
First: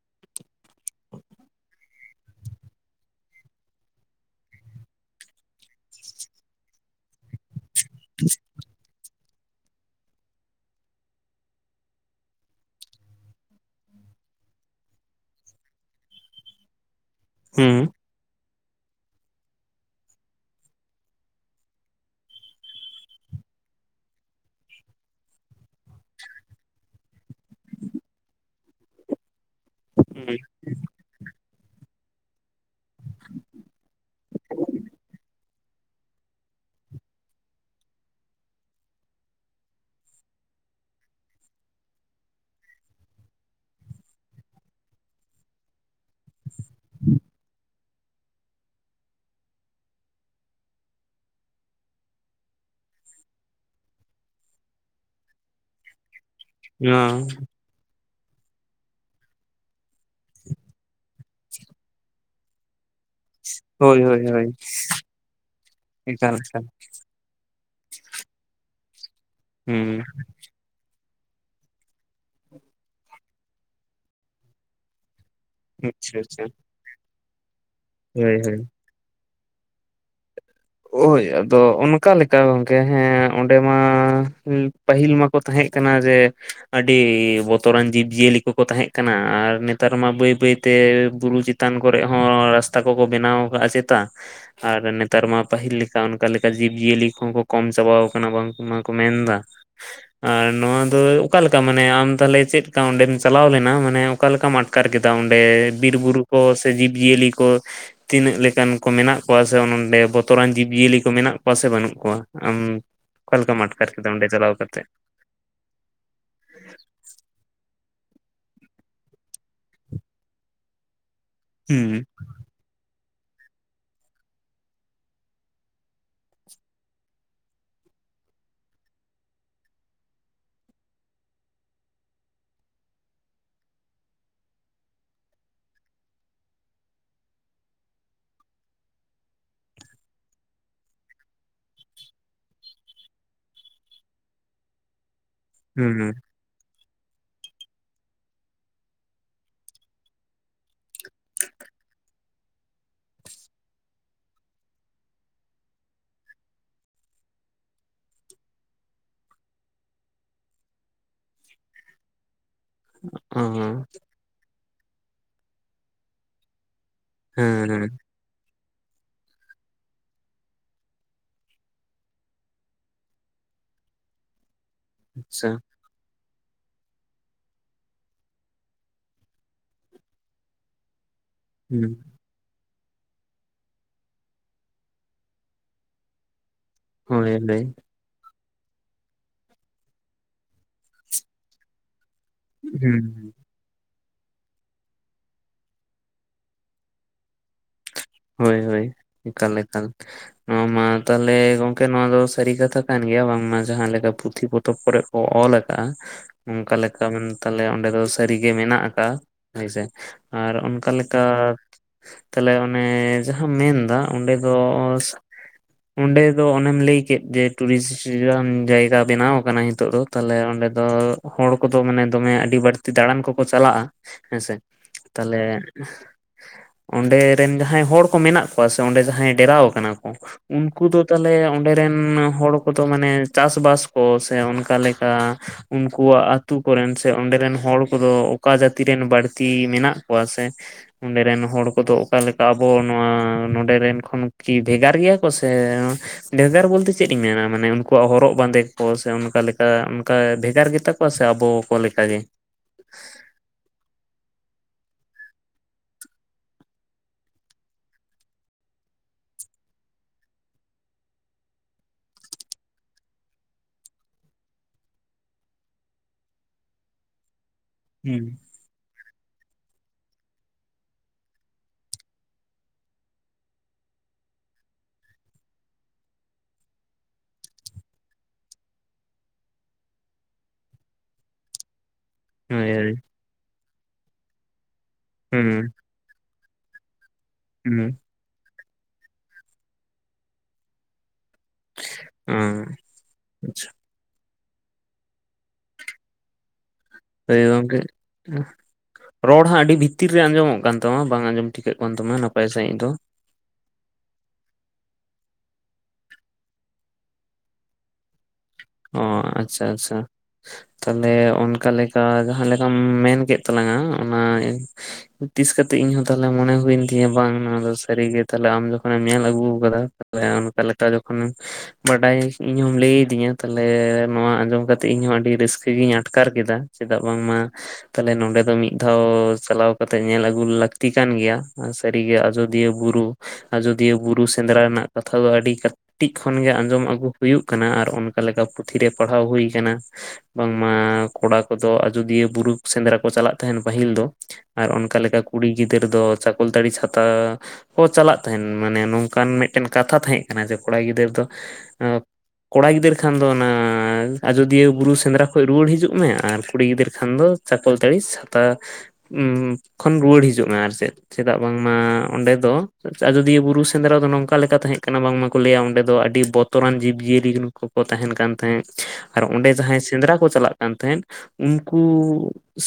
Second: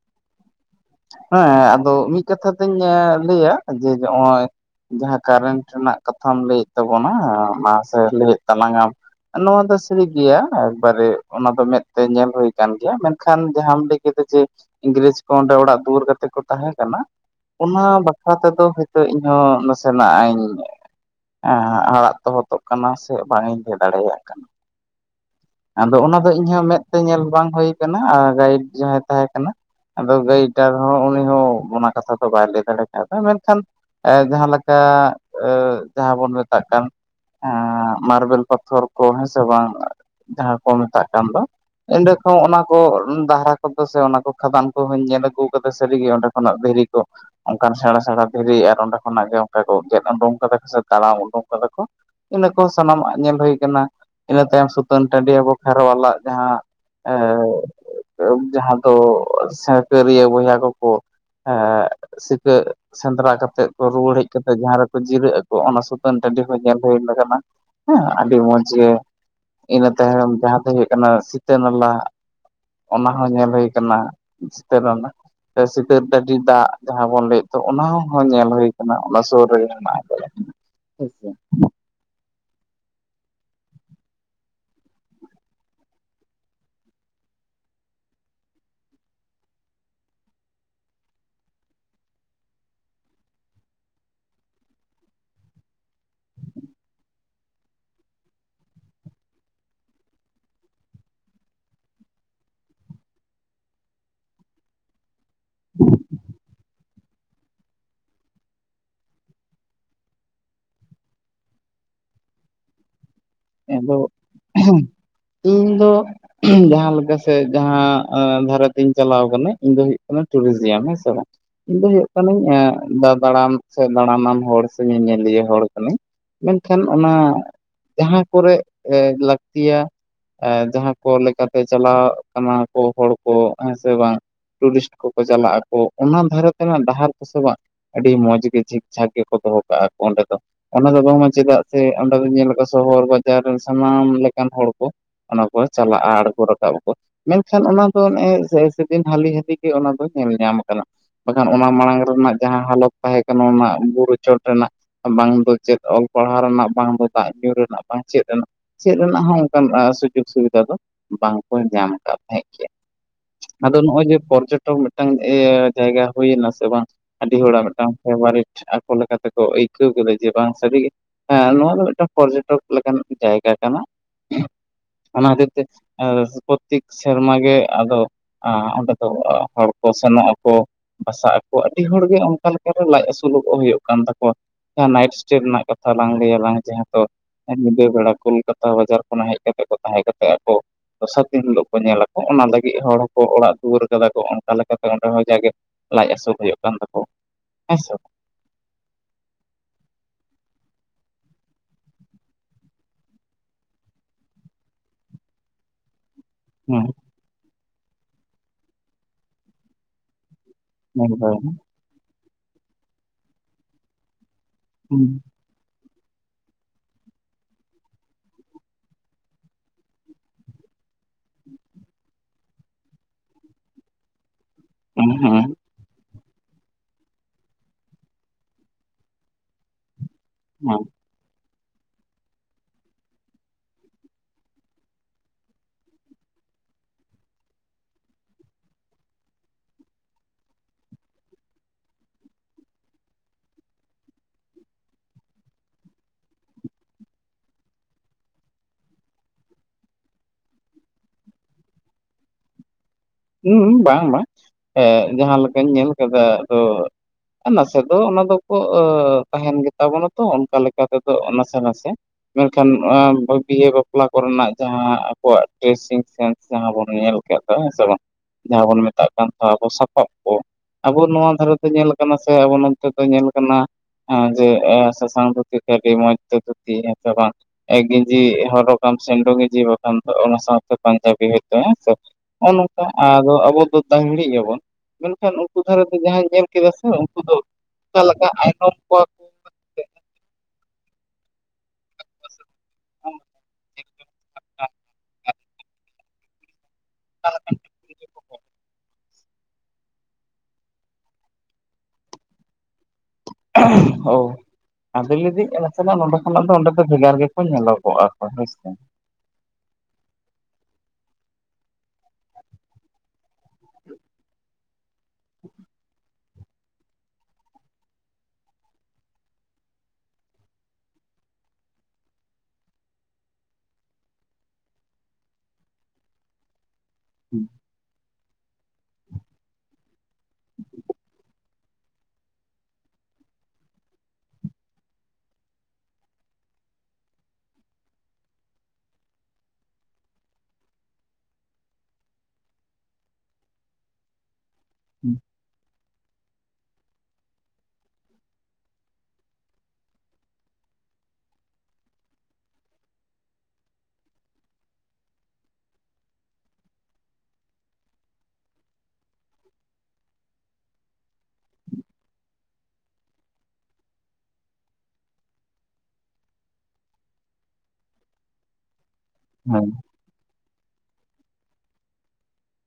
ᱦᱮᱸ ᱟᱫᱚ ᱢᱤᱫ ᱠᱟᱛᱷᱟ ᱛᱤᱧ ᱞᱟᱹᱭ ᱟ ᱡᱮ ᱱᱚᱜ-ᱚᱭ ᱾ ᱡᱟᱦᱟᱸ ᱠᱟᱨᱮᱱᱴ ᱨᱮᱱᱟᱜ ᱠᱟᱛᱷᱟᱢ ᱞᱟᱹᱭ ᱮᱫ ᱛᱟᱵᱚᱱᱟ ᱚᱱᱟ ᱥᱮ ᱞᱟᱹᱭ ᱛᱟᱞᱟᱝ ᱟᱢ ᱾ ᱱᱚᱣᱟ ᱫᱚ ᱥᱟᱹᱨᱤ ᱜᱮᱭᱟ ᱮᱠᱵᱟᱨᱮ ᱚᱱᱟ ᱫᱚ ᱢᱮᱫᱛᱮ ᱧᱮᱞ ᱦᱩᱭ ᱠᱟᱱ ᱜᱮᱭᱟ ᱢᱮᱱᱠᱷᱟᱱ ᱡᱟᱦᱟᱸᱢ ᱞᱟᱹᱭ ᱠᱮᱫᱟ ᱡᱮ ᱾ ᱤᱝᱨᱮᱡᱽ ᱠᱚ ᱚᱸᱰᱮ ᱚᱲᱟᱜ ᱫᱩᱣᱟᱹᱨ ᱠᱟᱛᱮᱜ ᱠᱚ ᱛᱟᱦᱮᱸ ᱠᱟᱱᱟ ᱦᱩᱸ ᱚᱱᱟ ᱵᱟᱠᱷ ᱾ ᱯᱟ ᱛᱮᱫᱚ ᱱᱤᱛᱚᱜ ᱤᱧᱦᱚᱸ ᱱᱟᱥᱮᱱᱟᱜ ᱤᱧ ᱾ ᱟᱲᱟᱜ ᱛᱚᱦᱚᱫᱚᱜ ᱠᱟᱱᱟ ᱥᱮ ᱵᱟᱝ ᱤᱧ ᱞᱟᱹᱭ ᱫᱟᱲᱮᱭᱟᱜ ᱠᱟᱱᱟ ᱾ ᱟᱫᱚ ᱚᱱᱟ ᱫᱚ ᱤᱧᱦᱚ ᱢᱮᱫᱛᱮ ᱧᱮᱞ ᱵᱟᱝ ᱦᱩᱭ ᱠᱟᱱᱟ ᱟᱨ ᱜᱟᱭᱤᱰ ᱡᱟᱦᱟᱸᱭ ᱛᱟᱦᱮᱸ ᱠᱟᱱᱟ ᱾ ᱟᱫᱚ ᱜᱟᱹᱭᱰ ᱟᱨ ᱦᱚᱸ ᱩᱱᱤ ᱦᱚᱸ ᱚᱱᱟ ᱠᱟᱛᱷᱟ ᱫᱚ ᱵᱟᱭ ᱞᱟᱹᱭ ᱫᱟᱲᱮ ᱠᱟᱣᱫᱟ ᱢᱮᱱᱠᱷᱟᱱ ᱾ ᱮ ᱡᱟᱦᱟᱸᱞᱮᱠᱟ ᱡᱟᱦᱟᱸ ᱵᱚᱱ ᱢᱮᱛᱟᱜ ᱠᱟᱱ ᱾ ᱢᱟᱨᱵᱮᱞ ᱯᱟᱛᱷᱚᱨ ᱠᱚ ᱦᱮᱸᱥᱮ ᱵᱟᱝ ᱡᱟᱦᱟᱸ ᱠᱚ ᱢᱮᱛᱟᱜ ᱠᱟᱱ ᱫᱚ ᱾ ᱮᱸᱰᱮ ᱠᱷᱚᱱ ᱚᱱᱟ ᱠᱚ ᱫᱟᱦᱟᱨᱟ ᱠᱚᱫᱚ ᱥᱮ ᱚᱱᱟ ᱠᱚ ᱠᱷᱟᱫᱟᱱ ᱠᱚᱦᱚᱧ ᱧᱮᱞ ᱟᱹᱜᱩ ᱾ ᱛᱚ ᱯᱮ ᱥᱟᱹᱨᱤ ᱜᱮ ᱚᱸᱰᱮ ᱠᱷᱚᱱᱟᱜ ᱫᱷᱤᱨᱤ ᱠᱚ ᱚᱱᱠᱟᱱ ᱥᱮᱬᱟ ᱥᱮᱬᱟ ᱾ ᱫᱷᱤᱨᱤ ᱟᱨ ᱚᱸᱰᱮ ᱠᱷᱚᱱᱟᱜ ᱜᱮ ᱚᱱᱠᱟ ᱠᱚ ᱜᱮᱫ ᱩᱰᱩᱝ ᱠᱟᱫᱟ ᱠᱚ ᱥᱮ ᱛᱟᱲᱟᱢ ᱩᱰᱩᱝ ᱠᱟᱫᱟ ᱠᱚ ᱾ ᱤᱱᱟᱹ ᱠᱚᱦᱚᱸ ᱥᱟᱱᱟᱢᱟᱜ ᱧᱮᱞ ᱦᱩᱭ ᱟᱠᱟᱱᱟ ᱤᱱᱟᱹ ᱛᱟᱭᱚᱢ ᱥᱩ ᱾ ᱥᱩᱛᱟᱹᱱ ᱴᱟᱺᱰᱤᱭᱟᱹᱵᱚ ᱠᱷᱮᱨᱣᱟᱞᱟᱜ ᱡᱟᱦᱟᱸ ᱾ ᱡᱟᱦᱟᱸ ᱫᱚ ᱥᱟᱠᱟᱹᱨᱤᱭᱟᱹ ᱵᱚᱭᱦᱟ ᱠᱚᱠᱚ ᱮ ᱥᱤᱠᱟᱹᱜ ᱾ ᱥᱮᱸᱫᱽᱨᱟ ᱠᱟᱛᱮᱫ ᱠᱚ ᱦᱳᱭ ᱨᱩᱣᱟᱹᱲ ᱦᱳᱭ ᱦᱮᱡ ᱦᱳᱭ ᱠᱟᱛᱮ ᱡᱟᱦᱟᱸ ᱨᱮᱠᱚ ᱡᱤᱨᱟᱹᱜ ᱟᱠᱚ ᱚᱱᱟ ᱥᱩᱛᱟᱹᱱ ᱮᱠᱟᱞ ᱴᱟᱺᱰᱤ ᱦᱚᱸ ᱮᱠᱟᱞ ᱧᱮᱞ ᱦᱩᱭ ᱠᱟᱱᱟ ᱾ ᱦᱮᱸ ᱟᱹᱰᱤ ᱢᱚᱸᱡᱽ ᱜᱮ ᱤᱱᱟᱹ ᱦᱩᱸ ᱛᱟᱭᱱᱚᱢ ᱡᱟᱦᱟᱸ ᱫᱚ ᱦᱩᱭᱩᱜ ᱠᱟᱱᱟ ᱥᱤ ᱾ ᱥᱤᱛᱟᱹ ᱱᱟᱞᱟ ᱚᱱᱟ ᱦᱚᱸ ᱧᱮᱞ ᱦᱩᱭ ᱟᱠᱟᱱᱟ ᱥᱤᱛᱟᱹ ᱱᱟᱞᱟ ᱾ ᱥᱤᱛᱟᱹᱨ ᱟᱪᱪᱷᱟ ᱰᱟᱹᱰᱤ ᱟᱪᱪᱷᱟ ᱫᱟᱜ ᱡᱟᱦᱟᱸ ᱵᱚᱱ ᱞᱟᱹᱭ ᱮᱫ ᱫᱚ ᱚᱱᱟ ᱦᱚᱸ ᱦᱳᱭ ᱧᱮᱞ ᱦᱳᱭ ᱦᱩᱭ ᱾ ᱚᱱᱟ ᱚᱱᱟ ᱥᱚᱨ ᱨᱮᱜᱮ ᱢᱮᱱᱟᱜ ᱟᱠᱟᱫᱟ ᱾ ᱦᱳᱭ ᱟᱫᱚ ᱚᱱᱟ ᱾ ᱚᱠᱟ ᱞᱮᱠᱟ ᱜᱚᱝᱠᱮ ᱦᱮᱸ ᱚᱸᱰᱮ ᱢᱟ ᱯᱟᱹᱦᱤᱞ ᱢᱟᱠᱚ ᱛᱟᱦᱮᱸᱡ ᱠᱟᱱᱟ ᱡᱮ ᱾ ᱟᱹᱰᱤ ᱵᱚᱛᱚᱨᱟᱱ ᱡᱤᱵᱽᱡᱤᱭᱟᱹᱞᱤ ᱠᱚᱠᱚ ᱛᱟᱸᱦᱮᱡ ᱠᱟᱱᱟ ᱟᱨ ᱱᱮᱛᱟᱨ ᱢᱟ ᱵᱟᱹᱭ ᱵᱟᱹᱭ ᱛᱮ ᱵᱩᱨᱩ ᱪᱤᱛ ᱾ ᱛᱟᱱ ᱠᱚᱨᱮ ᱦᱚᱸ ᱨᱟᱥᱛᱟ ᱠᱚᱠᱚ ᱵᱮᱱᱟᱣ ᱟᱠᱟᱜᱼᱟ ᱪᱮᱛᱟ ᱟᱨ ᱱᱮᱛᱟᱨ ᱢᱟ ᱾ ᱯᱟᱦᱤᱞ ᱞᱤᱠᱟ ᱚᱱᱠᱟ ᱞᱮᱠᱟ ᱡᱤᱵᱽᱡᱤᱭᱟᱹᱞᱤ ᱠᱚᱦᱚᱸ ᱠᱚ ᱠᱚᱢ ᱪᱟᱵᱟᱣ ᱟᱠᱟᱱᱟ ᱵᱟᱝ ᱠᱚ ᱢᱟ ᱠᱚ ᱢᱮᱱᱫᱟ ᱾ ᱟᱨ ᱱᱚᱣᱟ ᱫᱚ ᱚᱠᱟᱞᱮᱠᱟ ᱢᱟᱱᱮ ᱟᱢ ᱛᱟᱞᱮ ᱪᱮᱫ ᱠᱟ ᱚᱸᱰᱮᱢ ᱪᱟᱞᱟᱣ ᱞᱮᱱᱟ ᱢᱟᱱᱮ ᱚᱠᱟᱞᱮᱠᱟᱢ ᱟᱴᱠᱟᱨ ᱠᱮᱸᱫᱟ ᱾ ᱰᱮ ᱵᱤᱨ ᱵᱩᱨᱩ ᱠᱚ ᱥᱮ ᱡᱤᱵᱽᱡᱤᱭᱟᱹᱞᱤ ᱠᱚ ᱛᱤᱱᱟᱹᱜ ᱞᱮᱠᱟᱱ ᱠᱚ ᱢᱮᱱᱟᱜ ᱠᱚᱣᱟ ᱥᱮ ᱚᱱᱚᱱᱰᱮ ᱵᱚ ᱾ ᱛᱚᱨᱟᱱ ᱡᱤᱵᱽ ᱡᱤᱭᱟᱹᱞᱤ ᱠᱚ ᱢᱮᱱᱟᱜ ᱠᱚᱣᱟ ᱥᱮ ᱵᱟᱹᱱᱩᱜ ᱠᱚᱣᱟ ᱟᱢ ᱾ ᱟᱫᱚ ᱤᱧ ᱫᱚ ᱾ ᱡᱟᱦᱟᱸᱞᱮᱠᱟ ᱥᱮ ᱡᱟᱦᱟᱸ ᱫᱷᱟᱨᱮᱛᱤᱧ ᱪᱟᱞᱟᱣ ᱟᱠᱟᱱᱟ ᱤᱧ ᱫᱚ ᱦᱩᱭᱩᱜ ᱠᱟᱱᱟ ᱴᱩᱨᱤᱡᱤᱭᱟᱢ ᱾ ᱦᱮᱸᱥᱮ ᱵᱟᱝ? ᱤᱧ ᱫᱚ ᱦᱩᱸ ᱦᱳᱭᱳᱜ ᱠᱟᱹᱱᱟᱹᱧ ᱫᱟ ᱫᱟᱬᱟᱱ ᱾ ᱥᱮ ᱫᱟᱬᱟᱱᱟᱱ ᱦᱚᱲ ᱥᱮ ᱧᱮᱧᱮᱞᱤᱭᱟᱹ ᱦᱚᱲ ᱠᱟᱹᱱᱟᱹᱧ ᱢᱮᱱᱠᱷᱟᱱ ᱚᱱᱟ ᱡᱟᱦᱟᱸ ᱾ ᱠᱚᱨᱮᱜ ᱮ ᱞᱟᱹᱠᱛᱤᱭᱟ ᱾ ᱮ ᱡᱟᱦᱟᱸ ᱠᱚ ᱞᱮᱠᱟᱛᱮ ᱪᱟᱞᱟᱜ ᱠᱟᱱᱟ ᱠᱚ ᱦᱚᱲ ᱠᱚ ᱦᱮᱸ ᱥᱮ ᱵᱟᱝ ᱾ ᱴᱩᱨᱤᱥᱴ ᱠᱚᱠᱚ ᱪᱟᱞᱟᱜ ᱟᱠᱚ ᱚᱱᱟ ᱫᱷᱟᱨᱮ ᱛᱮᱱᱟᱜ ᱰᱟᱦᱟᱨ ᱠᱚ ᱥᱮ ᱵᱟᱝ ᱾ ᱟᱹᱰᱤ ᱢᱚᱡᱽ ᱜᱮ ᱡᱷᱤᱠ ᱡᱷᱟᱠ ᱜᱮᱠᱚ ᱫᱚᱦᱚ ᱠᱟᱜᱼᱟ ᱠᱚ ᱚᱸᱰᱮ ᱫᱚ ᱾ ᱚᱱᱟ ᱫᱚ ᱵᱟᱝᱢᱟ ᱪᱮᱫᱟᱜ ᱥᱮ ᱚᱸᱰᱮ ᱫᱚ ᱧᱮᱞᱟᱠᱚ ᱥᱚᱦᱚᱨ ᱵᱟ ᱡᱟᱨ ᱥᱟᱻᱱᱟᱢ ᱞᱮᱠᱟᱱ ᱦᱚᱲ ᱠᱚ ᱚᱱᱟ ᱠᱚ ᱪᱟᱞᱟᱜᱼᱟ ᱦᱩᱸ ᱟᱲᱜᱳ ᱨᱟᱠᱟᱵ ᱟᱠᱚ᱾ ᱢᱮᱱᱠᱷᱟᱱ ᱚᱱᱟ ᱫᱚ ᱱᱮᱜᱼᱮ ᱥᱮ ᱥᱮᱫᱤᱱ ᱦᱟᱹᱞᱤ ᱦᱟᱹᱞᱤ ᱜᱮ ᱚᱱᱟ ᱫᱚ ᱧᱮᱞ ᱧᱟᱢ ᱠᱟᱱᱟ᱾ ᱵᱟᱠᱷᱟᱱ ᱚᱱᱟ ᱢᱟᱲᱟᱝ ᱨᱮᱱᱟᱜ ᱡᱟᱦᱟᱸ ᱦᱟᱞᱚᱛ ᱛᱟᱦᱮᱸ ᱠᱟᱱᱟ ᱚᱱᱟ ᱵᱩᱨᱩ ᱪᱚᱴ ᱨᱮᱱᱟᱜ ᱵᱟᱝ ᱫᱚ ᱪᱮᱫ ᱚᱞ ᱯᱟᱲᱦᱟ ᱨᱮᱱᱟᱜ ᱵᱟᱝ ᱫᱚ ᱫᱟᱜ ᱧᱩ ᱨᱮᱱᱟᱜ ᱵᱟᱝ ᱪᱮᱫ ᱨᱮᱱᱟᱜ ᱪᱮᱫ ᱨᱮᱱᱟᱜ ᱦᱚᱸ ᱚᱱᱠᱟᱱ ᱥᱩᱡᱳᱜᱽ ᱥᱩᱵᱤᱫᱷᱟ ᱫᱚ ᱵᱟᱝ ᱠᱚ ᱧᱟᱢ ᱠᱟᱫ ᱛᱟᱦᱮᱸᱡ᱾ ᱚ ᱟᱫᱚ ᱱᱚᱜᱼᱚᱭ ᱡᱮ ᱯᱚᱨᱡᱚᱴᱚᱠ ᱢᱤᱫᱴᱟᱝ ᱮᱭᱟᱹ ᱡᱟᱭᱜᱟ ᱦᱩᱭ ᱮᱱᱟ ᱥᱮ ᱵᱟᱝ᱾ ᱟᱹᱰᱤ ᱦᱚᱲᱟᱜ ᱦᱮᱸ ᱢᱮᱫᱴᱟᱝ ᱦᱮᱸ ᱯᱷᱮᱵᱟᱨᱤᱴ ᱟᱠᱚ ᱞᱮᱠᱟᱛᱮ ᱠᱚ ᱟᱹᱭᱠᱟᱹᱣ ᱠᱮᱫᱟ ᱡᱮ ᱵᱟᱝ ᱥᱟᱹᱨᱤᱜᱮ ᱦᱮᱸ ᱱᱚᱣᱟ ᱫᱚ ᱢᱮᱫᱴᱟᱝ ᱯᱚᱨᱡᱚᱴᱚᱠ ᱞᱮᱠᱟᱱ ᱡᱟᱭᱜᱟ ᱠᱟᱱᱟ ᱚᱱᱟ ᱠᱷᱟᱹᱛᱤᱨ ᱟᱪᱪᱷᱟ ᱛᱮ ᱟᱨ ᱯᱨᱚᱛᱛᱤᱠ ᱥᱮᱨᱢᱟ ᱜᱮ ᱟᱫᱚ ᱟᱸ ᱚᱸᱰᱮ ᱫᱚ ᱦᱚᱲ ᱠᱚ ᱥᱮᱱᱚᱜ ᱟᱠᱚ ᱵᱟᱥᱟᱜ ᱟᱠᱚ ᱟᱹᱰᱤ ᱦᱩᱸ ᱦᱚᱲᱜᱮ ᱚᱱ ᱠᱟᱞᱮᱠᱟᱨᱮ ᱞᱟᱡ ᱟᱹᱥᱩᱞᱚᱜ ᱦᱳᱭᱳᱜ ᱠᱟᱱ ᱛᱟᱠᱚᱣᱟ ᱱᱟᱭᱤᱴ ᱥᱴᱮ ᱨᱮᱱᱟᱜ ᱠᱟᱛᱷᱟ ᱞᱟᱝ ᱞᱟᱹᱭᱟᱞᱟᱝ ᱡᱮ ᱦᱮᱸ ᱛᱚ᱾ ᱦᱳᱭ ᱦᱳᱭ ᱧᱤᱫᱟᱹ ᱵᱮᱲᱟ ᱠᱳᱞᱠᱟᱛᱟ ᱵᱟᱡᱟᱨ ᱠᱷᱚᱱᱟᱜ ᱦᱮᱡ ᱠᱟᱛᱮ ᱠᱚ ᱛᱟᱦᱮᱸ ᱠᱟᱛᱮ ᱟᱠᱚ ᱫᱚᱥᱟᱨ ᱫᱤᱱ ᱦᱤᱞᱳᱜ ᱠᱚ ᱧᱮᱞ᱾ ᱚᱱᱟ ᱞᱟᱹᱜᱤᱜ ᱦᱩᱸ ᱦᱚᱲ ᱦᱚᱸᱠᱚ ᱦᱩᱸ ᱚᱲᱟᱜ ᱫᱩᱣᱟᱹᱨ ᱠᱟᱫᱟ ᱠᱚ ᱚᱱᱠᱟ ᱞᱮᱠᱟᱛᱮ ᱚᱸᱰᱮ ᱦᱚᱸ ᱡᱟᱜᱮ ᱞᱟᱡ ᱟᱹᱥᱩᱞ ᱦᱳᱭᱳᱜ ᱠᱟᱱ ᱛᱟᱠᱚ ᱦᱮᱸᱥᱮ᱾ ᱦᱳᱭ ᱦᱳᱭ ᱮᱠᱟᱞ ᱮᱠᱟᱞ᱾ ᱱᱚᱣᱟ ᱢᱟ ᱛᱟᱦᱞᱮ ᱜᱚᱝᱠᱮ ᱱᱚᱣᱟ ᱫᱚ ᱥᱟᱹᱨᱤ ᱠᱟᱛᱷᱟ ᱠᱟᱱ ᱜᱮᱭᱟ ᱵᱟᱝᱢᱟ ᱡᱟᱦᱟᱸ ᱞᱮᱠᱟ ᱯᱩᱛᱷᱤ ᱯᱚᱛᱚᱵ ᱠᱚᱨᱮ ᱠᱚ ᱚᱞ ᱠᱟᱜᱼᱟ᱾ ᱚᱝᱠᱟ ᱦᱮᱸ ᱞᱮᱠᱟ ᱢᱮᱱ ᱛᱟᱸᱞᱮ ᱚᱸᱰᱮ ᱫᱚ ᱥᱟᱹᱨᱤ ᱜᱮ ᱢᱮᱱᱟᱜ ᱠᱟᱜᱼᱟ ᱦᱳᱭ ᱥᱮ ᱟᱨ ᱠᱟ ᱦᱮᱸ ᱞᱮᱠᱟ ᱦᱮᱸ ᱛᱟᱦᱞᱮ ᱚᱱᱮ ᱡᱟᱦᱟᱸᱢ ᱢᱮᱱ ᱫᱟ ᱚᱸᱰᱮ ᱫᱚ ᱚᱸᱰᱮ ᱫᱚ ᱚᱱᱮᱢ ᱞᱟᱹᱭ ᱠᱮᱜ ᱡᱮ ᱴᱩᱨᱤᱥᱡᱟᱱ ᱡᱟᱭᱜᱟ ᱵᱮᱱᱟᱣ ᱠᱟᱱᱟ ᱱᱤᱛᱚᱜ ᱫᱚ ᱛᱟᱦᱞᱮ ᱚᱸᱰᱮ ᱫᱚ ᱦᱚᱲ ᱠᱚᱫᱚ ᱢᱟᱱᱮ ᱫᱚᱢᱮ ᱟᱹᱰᱤ ᱵᱟᱹᱲᱛᱤ ᱫᱟᱲᱟᱱ ᱠᱚᱠᱚ ᱪᱟᱞᱟᱜᱼᱟ ᱦᱮᱸᱥᱮ᱾ ᱦᱮᱸ ᱛᱟᱦᱞᱮ ᱦᱮᱸ ᱚᱸᱰᱮ ᱰᱮᱱ ᱡᱟᱦᱟᱸᱭ ᱦᱚᱲ ᱠᱚ ᱢᱮᱱᱟᱜ ᱠᱚᱣᱟ ᱥᱮ ᱚᱸᱰᱮ ᱡᱟᱦᱟᱸᱭ ᱰᱮᱨᱟᱣ ᱠᱟᱱᱟ ᱠᱚ ᱩᱱᱠᱩ ᱫᱚ ᱛᱟᱦᱞᱮ ᱚᱸᱰᱮᱨᱮᱱ ᱦᱚᱲ ᱠᱚᱫᱚ ᱢᱟᱱᱮ ᱪᱟᱥ ᱵᱟᱥ ᱠᱚ ᱥᱮ ᱚᱱᱠᱟ ᱞᱮᱠᱟ᱾ ᱩᱱᱠᱩᱣᱟᱜ ᱟᱹᱛᱩ ᱠᱚᱨᱮᱱ ᱥᱮ ᱚᱸᱰᱮ ᱨᱮᱱ ᱦᱚᱲ ᱠᱚᱫᱚ ᱚᱠᱟ ᱡᱟᱹᱛᱤ ᱨᱮᱱ ᱵᱟᱹᱲᱛᱤ ᱢᱮᱱᱟᱜ ᱠᱚᱣᱟ? ᱥᱮ ᱚᱸᱰᱮ ᱨᱮᱱ ᱦᱚᱲ ᱠᱚᱫᱚ ᱚᱠᱟ ᱞᱮᱠᱟ ᱟᱵᱚ ᱱᱚᱣᱟ ᱱᱚᱸᱰᱮ ᱨᱮᱱ ᱠᱷᱚᱱ ᱠᱤ ᱵᱷᱮᱜᱟᱨ ᱜᱮᱭᱟ ᱠᱚ? ᱥᱮ ᱵᱷᱮᱜᱟᱨ ᱵᱚᱞᱛᱮ ᱪᱮᱫ ᱤᱧ ᱢᱮᱱᱟ ᱢᱟᱱᱮ ᱩᱱᱠᱩᱣᱟᱜ ᱦᱚᱨᱚᱜ ᱵᱟᱸᱫᱮ ᱠᱚ ᱥᱮ ᱚᱱᱠᱟ ᱞᱮᱠᱟ ᱚᱱᱠᱟ ᱵᱷᱮᱜᱟᱨ ᱜᱮᱛᱟ ᱠᱚᱣᱟ ᱥᱮ ᱟᱵᱚ ᱠᱚ ᱞᱮᱠᱟ ᱜᱮ? ᱦᱩᱸ ᱵᱟᱝ ᱵᱟᱝ ᱮ ᱡᱟᱦᱟᱸ ᱞᱮᱠᱟᱧ ᱧᱮᱞ ᱠᱟᱫᱟ ᱟᱫᱚ ᱱᱟᱥᱮ ᱫᱚ ᱚᱱᱟ ᱫᱚᱠᱚ ᱛᱟᱦᱮᱱ ᱜᱮᱛᱟ ᱵᱚᱱᱟ ᱛᱚ ᱚᱱᱠᱟ ᱞᱮᱠᱟ ᱛᱮᱫᱚ ᱱᱟᱥᱮ ᱱᱟᱥᱮ᱾ ᱢᱮᱱᱠᱷᱟᱱ ᱮ ᱵᱤᱦᱟᱹ ᱵᱟᱯᱞᱟ ᱠᱚᱨᱮᱱᱟᱜ ᱡᱟᱦᱟ ᱟᱵᱚᱣᱟᱜ ᱰᱨᱮᱥᱤᱝ ᱥᱮᱱᱥ ᱡᱟᱦᱟ ᱚᱱᱟᱵᱚᱱ ᱧᱮᱞ ᱠᱟᱜ ᱟ ᱦᱮ ᱥᱮ ᱵᱟᱝ ᱦᱩᱸ᱾ ᱡᱟᱦᱟ ᱵᱚᱱ ᱢᱮᱛᱟᱜ ᱠᱟᱱ ᱟᱵᱚ ᱥᱟᱯᱟᱵ ᱠᱚ᱾ ᱟᱵᱚ ᱱᱚᱣᱟ ᱫᱷᱟᱨᱮᱫᱮ ᱧᱮᱞ ᱠᱟᱱᱟ ᱥᱮ ᱟᱵᱚ ᱱᱚᱛᱮ ᱫᱚ ᱧᱮᱞ ᱠᱟᱱᱟ᱾ ᱮ ᱡᱮ ᱥᱟᱥᱟᱝ ᱫᱷᱩᱛᱤ ᱢᱚᱡᱛᱮ ᱫᱷᱩᱛᱤ ᱦᱮ ᱥᱮ ᱵᱟᱝ᱾ ᱮ ᱜᱮᱡᱤ ᱦᱚᱨᱚᱜ ᱟᱢ ᱥᱮᱱᱰᱚ ᱜᱮᱡᱤ ᱵᱟᱠᱷᱟᱱ ᱫᱚ ᱚᱱᱟ ᱥᱟᱶᱛᱮ ᱯᱟᱧᱡᱟᱵᱤ ᱦᱚᱭᱛᱳ ᱦᱮ ᱥᱮ᱾ ᱱᱚᱜᱼᱚ ᱦᱳᱭ ᱱᱚᱝᱠᱟ ᱦᱳᱭ ᱟᱫᱚ ᱟᱵᱚᱫᱚ ᱫᱟᱦᱲᱤ ᱜᱮᱭᱟᱵᱚᱱ ᱢᱮᱱᱠᱷᱟᱱ ᱩᱱᱠᱩ ᱦᱩᱸ ᱫᱷᱟᱨᱮ ᱡᱟᱦᱟᱸᱭ ᱧᱮᱞ ᱠᱮᱫᱮ ᱥᱮ ᱩᱱᱠᱩ ᱫᱚ ᱦᱩᱸ᱾ ᱚᱠᱟ ᱞᱮᱠᱟ [UNINTELLIGIBLE] [INAUDIBLE] [INAUDIBLE] ᱦᱳᱭ ᱜᱚᱢᱠᱮ ᱾ ᱨᱚᱲ ᱦᱚ ᱟᱹᱰᱤ ᱵᱷᱤᱛᱤᱨ ᱨᱮ ᱟᱡᱚᱢᱚᱜ ᱠᱟᱱ ᱛᱟᱢᱟ ᱵᱟᱝ ᱟᱡᱚᱢ ᱴᱷᱤᱠᱟᱹᱜ ᱠᱟᱱ ᱛᱟᱢᱟ ᱱᱟᱯᱟᱭ ᱥᱟᱦᱤᱡ ᱫᱚ᱾ ᱦᱳᱭ᱾ ᱟᱫ ᱞᱟᱹᱭᱫᱤᱧ ᱱᱟᱥᱮᱱᱟᱜ ᱱᱚᱰᱮ ᱠᱷᱚᱱᱟᱜ ᱫᱚ ᱚᱸᱰᱮ ᱫᱚ ᱵᱷᱮᱜᱟᱨ ᱜᱮᱠᱚ ᱧᱮᱞᱚᱜᱚᱜᱼᱟ ᱠᱚ ᱦᱮᱥᱮ᱾ ᱚ ᱟᱪᱷᱟ ᱟᱪᱷᱟ᱾ ᱛᱟᱦᱞᱮ ᱚᱱᱠᱟ ᱞᱮᱠᱟ ᱡᱟᱦᱟ ᱞᱮᱠᱟᱢ ᱢᱮᱱ ᱠᱮᱫ ᱛᱟᱞᱟᱝᱼᱟ ᱚᱱᱟ᱾ ᱛᱤᱥ ᱠᱟᱛᱮ ᱤᱧᱦ᱾ ᱛᱟᱦᱚᱞᱮ ᱢᱚᱱᱮ ᱦᱩᱭᱮᱱ ᱛᱤᱧᱟᱹ ᱵᱟᱝ ᱱᱚᱣᱟ ᱫᱚ ᱥᱟᱹᱨᱤᱜᱮ ᱛᱟᱦᱞᱮ ᱟᱢ ᱡᱚᱠᱷᱚᱱᱮᱢ ᱧᱮᱞ ᱟᱜᱩ ᱟᱠᱟᱫᱟ᱾ ᱚᱱᱠᱟ ᱞᱮᱠᱟ ᱡᱚᱠᱷᱚᱱᱮᱢ ᱵᱟᱰᱟᱭ ᱤᱧ ᱦᱚᱢ ᱞᱟᱹᱭ ᱟᱹᱫᱤᱧᱟ᱾ ᱛᱟᱦᱞᱮ ᱱᱚᱣᱟ ᱟᱡᱚᱢ ᱠᱟᱛᱮᱜ ᱤᱧᱦᱚ ᱟᱹᱰᱤ ᱨᱟᱹᱥᱠᱟᱹ ᱜᱤᱧ ᱟᱴᱠᱟᱨ ᱠᱮᱫᱟ ᱪᱮᱫᱟᱜ ᱵᱟᱝᱢᱟ᱾ ᱛᱟᱦᱚᱞᱮ ᱱᱚᱰᱮ ᱫᱚ ᱢᱤᱫ ᱫᱷᱟᱣ ᱪᱟᱞᱟᱣᱮᱴ ᱠᱟᱛᱮᱜ ᱧᱮᱞ ᱟᱜᱩ ᱞᱟᱹᱠᱛᱤ ᱠᱟᱱ ᱜᱮᱭᱟ ᱥᱟᱹᱨᱤᱜᱮ ᱟᱡᱚᱫᱤᱭᱟᱹ ᱵᱩᱨᱩ᱾ ᱟᱡᱚᱫᱤᱭᱟᱹ ᱵᱩᱨᱩ ᱥᱮᱸᱫᱽᱨᱟ ᱨᱮᱱᱟᱜ ᱠᱟᱛᱷᱟ ᱫᱚ ᱟᱹᱰᱤ ᱠᱟᱹᱴᱤᱡ ᱠᱷᱚᱱᱜᱮ ᱟᱸᱡᱚᱢ ᱟᱹᱜᱩ ᱦᱩᱭᱩᱜ ᱠᱟᱱᱟ ᱟᱨ ᱚᱱ᱾ ᱠᱟᱞᱮᱠᱟ ᱯᱩᱛᱷᱤ ᱨᱮ ᱯᱟᱲᱦᱟᱣ ᱦᱩᱭ ᱠᱟᱱᱟ᱾ ᱵᱟᱝᱢᱟ ᱠᱚᱲᱟ ᱠᱚᱫᱚ ᱟᱡᱫᱤᱭᱟᱹ ᱵᱩᱨᱩ ᱥᱮᱫᱽᱨᱟ ᱠᱚ ᱪᱟᱞᱟᱜ ᱛᱟᱦᱮᱱ ᱯᱟᱦᱤᱞ ᱫᱚ᱾ ᱟᱨ ᱚᱱᱠᱟ ᱞᱮᱠᱟ ᱠᱩᱲᱤ ᱜᱤᱫᱟᱹᱨᱟᱹ ᱫᱚ ᱪᱟᱠᱚᱞ ᱫᱟᱲᱤ ᱪᱷᱟᱛᱟ᱾ ᱠᱚ ᱪᱟᱞᱟᱜ ᱛᱟᱦᱮᱱ ᱢᱟᱱᱮ ᱱᱚᱝᱠᱟᱱ ᱢᱤᱫᱴᱮᱱ ᱠᱟᱛᱷᱟ ᱛᱟᱦᱮ ᱠᱟᱱᱟ ᱡᱮ ᱠᱚᱲᱟ ᱜᱤᱫᱟᱹᱨ ᱫᱚ᱾ ᱚ ᱠᱚᱲᱟ ᱜᱤᱫᱨᱟᱹ ᱾ ᱠᱷᱟᱱ ᱫᱚ ᱚᱱᱟ ᱟᱡᱚᱫᱤᱭᱟᱹ ᱵᱩᱨᱩ ᱥᱮᱫᱽᱨᱟ ᱠᱷᱚᱱ ᱨᱩᱣᱟᱹᱲ ᱦᱤᱡᱩᱜ ᱢᱮ᱾ ᱟᱨ ᱠᱩᱲᱤ ᱜᱤᱫᱟᱹᱨ ᱠᱷᱟᱱ ᱫᱚ᱾ ᱪᱟᱠᱚᱞᱛᱟᱹᱲᱤ ᱪᱛᱟ ᱠᱷᱚᱱ ᱨᱩᱣᱟᱹᱲ ᱦᱤᱡᱩᱜ ᱢᱮ ᱟᱨ ᱪᱮᱫ᱾ ᱪᱮᱫᱟᱜ ᱵᱟᱝᱢᱟ ᱚᱸᱰᱮ ᱫᱚ ᱟᱡᱚᱫᱤᱭᱟᱹ ᱵᱩᱨᱩ ᱥᱮᱫᱽᱨᱟ ᱫᱚ ᱱᱚᱝᱠᱟ ᱞᱮᱠᱟ ᱛᱟᱦᱮ ᱠᱟᱱᱟ ᱵᱟᱝᱢᱟᱠᱚ ᱞᱟᱹᱭᱟ ᱚᱸᱰᱮ ᱫᱚ ᱟᱹᱰᱤ ᱵᱚᱛ᱾ ᱛᱚᱨᱟᱱ ᱡᱤᱵ ᱡᱤᱭᱟᱹᱞᱤ ᱠᱚᱠᱚ ᱛᱟᱦᱮᱱ ᱠᱟᱱ ᱛᱟᱦᱮᱸᱫ ᱟᱨ ᱚᱸᱰᱮ ᱦᱮᱸ ᱡᱟᱦᱟᱸᱭ ᱥᱮᱸᱫᱽᱨᱟ ᱠᱚ ᱪᱟᱞᱟᱜ ᱠᱟᱱ ᱛᱟᱦᱮᱸᱫ᱾ ᱩᱱᱠᱩ᱾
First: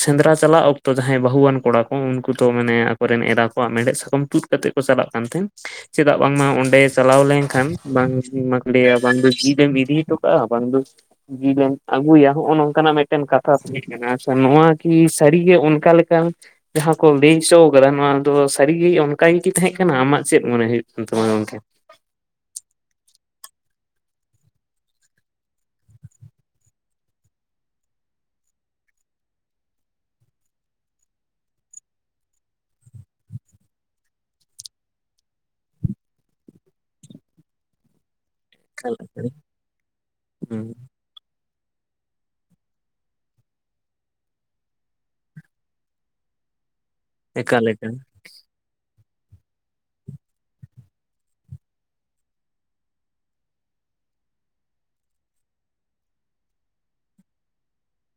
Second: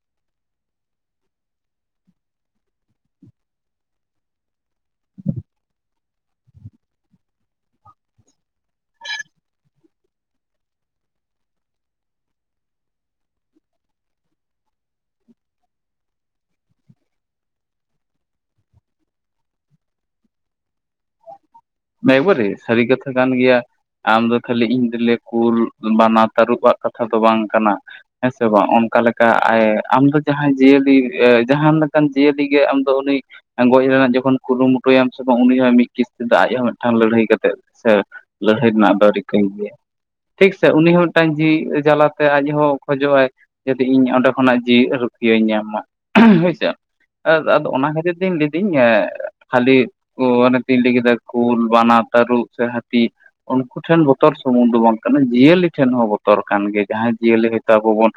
ᱥᱮᱫᱽᱨᱟ ᱪᱟᱞᱟᱜ ᱚᱠᱛᱚ ᱡᱟᱦᱟᱸᱭ ᱵᱟᱹᱦᱩᱣᱟᱱ ᱠᱚᱲᱟ ᱠᱚ ᱩᱱᱠᱩ ᱫᱚ ᱢᱟᱱᱮ ᱟᱠᱚᱨᱮᱱ ᱮᱨᱟ ᱠᱚᱣᱟᱜ ᱢᱮᱲᱦᱮᱫ ᱥᱟᱠᱟᱢ ᱛᱩᱫ᱾ ᱠᱟᱛᱮᱜ ᱠᱚ ᱪᱟᱞᱟᱜ ᱠᱟᱱ ᱛᱟᱦᱮᱸᱫ᱾ ᱪᱮᱫᱟᱜ ᱵᱟᱝᱢᱟ ᱚᱸᱰᱮ ᱪᱟᱞᱟᱣ ᱞᱮᱱᱠᱷᱟᱱ ᱵᱟᱝ ᱵᱟᱝ ᱜᱤᱛ᱾ ᱤᱫᱤ ᱴᱚᱠᱟᱜᱼᱟ ᱵᱟᱝ ᱫᱚ᱾ ᱡᱤᱞᱤᱢ ᱟᱹᱜᱩᱭᱟ ᱦᱚᱜᱼᱚ ᱱᱚᱝᱠᱟᱱᱟᱜ ᱢᱤᱫᱴᱮᱱ ᱠᱟᱛᱷᱟ ᱛᱟᱦᱮ ᱠᱟᱱᱟ ᱱᱚᱣᱟ ᱠᱤ ᱥᱟᱹᱨᱤᱜᱮ ᱚᱱᱠᱟ ᱞᱮᱠᱟ᱾ ᱡᱟᱦᱟ ᱠᱚ ᱞᱟᱹᱭ ᱦᱚᱪᱚ ᱟᱠᱟᱫᱟ ᱱᱚᱣᱟ ᱫᱚ ᱥᱟᱹᱨᱤᱜᱮ ᱚᱱᱠᱟ ᱜᱮᱠᱤ ᱛᱟᱦᱮ ᱠᱟᱱᱟ ᱟᱢᱟᱜ ᱪᱮᱫ ᱢᱚᱱᱮ ᱦᱩᱭᱩᱜ ᱠᱟᱱ ᱛᱟᱢᱟ ᱜᱚᱢᱠᱮ? ᱮᱠᱵᱟᱨᱮ ᱥᱟᱹᱨᱤ ᱠᱟᱛᱷᱟ ᱠᱟᱱ ᱜᱮᱭᱟ᱾ ᱟᱢᱫᱚ ᱠᱷᱟᱹᱞᱤ ᱤᱧ ᱫᱚᱞᱮ ᱠᱩᱞ ᱵᱟᱱᱟ ᱛᱟᱹᱨᱩᱵ ᱟᱜ ᱠᱟᱛᱷᱟ ᱫᱚ ᱵᱟᱝ ᱠᱟᱱᱟ᱾ ᱦᱮ ᱥᱮ ᱵᱟᱝ ᱚᱱᱠᱟ ᱞᱮᱠᱟ ᱟᱢ ᱫᱚ ᱡᱟᱦᱟᱭ ᱡᱤᱭᱟᱹᱞᱤ ᱡᱟᱦᱟᱸ ᱞᱮᱠᱟᱱ ᱡᱤᱭᱟᱹᱞᱤ ᱜᱮ ᱟᱢ ᱫᱚ ᱩᱱᱤ᱾ ᱜᱚᱡ ᱨᱮᱱᱟᱜ ᱡᱚᱠᱷᱚᱱ ᱠᱩᱨᱩᱢᱩᱴᱩᱭᱟᱢ ᱥᱮ ᱵᱟᱝ ᱩᱱᱤ ᱦᱚᱸ ᱢᱤᱫ ᱠᱤᱥ᱾ ᱟᱡ ᱦᱚ ᱢᱤᱫᱴᱟᱝ ᱞᱟᱹᱲᱦᱟᱹᱭ ᱠᱟᱛᱮᱫ ᱥᱮ ᱞᱟᱹᱲᱦᱟᱹᱭ ᱨᱮᱱᱟᱜ ᱫᱚ ᱨᱤᱠᱟᱹᱭ ᱜᱮᱭᱟ ᱴᱷᱤᱠ ᱦᱩᱸ ᱥᱮ ᱩᱱᱤ ᱦᱚᱸᱞ᱾ ᱢᱤᱫᱴᱟᱝ ᱡᱤᱣᱤ ᱡᱟᱞᱟ ᱛᱮ ᱟᱡ ᱦᱚ ᱠᱷᱚᱡᱚᱜᱼᱟᱭ᱾ ᱡᱩᱫᱤ ᱤᱧ ᱚᱸᱰᱮ ᱠᱷᱚᱱᱟᱜ ᱡᱤᱣ ᱨᱩᱠᱷᱤᱭᱟᱧ ᱧᱟᱢ ᱢᱟ ᱦᱳᱭᱥᱮ᱾ ᱮᱫ ᱮᱠᱟᱞ ᱟᱫᱚ ᱚᱱᱟ ᱮᱠᱟᱞ ᱠᱷᱟᱛᱤᱨ ᱛᱤᱧ ᱞᱟᱹᱭᱫᱟᱹᱧ ᱠᱷᱟᱹᱞᱤ ᱠᱚ ᱟᱱᱟ ᱛᱤᱧ ᱞᱟᱹᱭ ᱠᱮᱫᱟ᱾ ᱠᱩᱞ ᱵᱟᱱᱟ ᱛᱟᱹᱴᱨᱩᱵ ᱥᱮ ᱦᱟᱛᱤ᱾ ᱩᱱᱠᱩ ᱴᱷᱮᱱ ᱵᱚᱛᱚᱨ ᱥᱩᱢᱩᱝ ᱫᱚ ᱵᱟᱝ ᱠᱟᱱᱟ ᱡᱤᱭᱟᱹᱞᱤ ᱴᱷᱮᱱ ᱦᱚᱸ ᱵᱚᱛᱚᱨ ᱠᱟᱱ ᱜᱮᱭᱟ᱾ ᱡᱟᱦᱟᱸᱭ ᱡᱤᱭᱟᱹᱞᱤ ᱦᱚᱭᱛᱚ ᱟᱵᱚ ᱵᱚᱱ᱾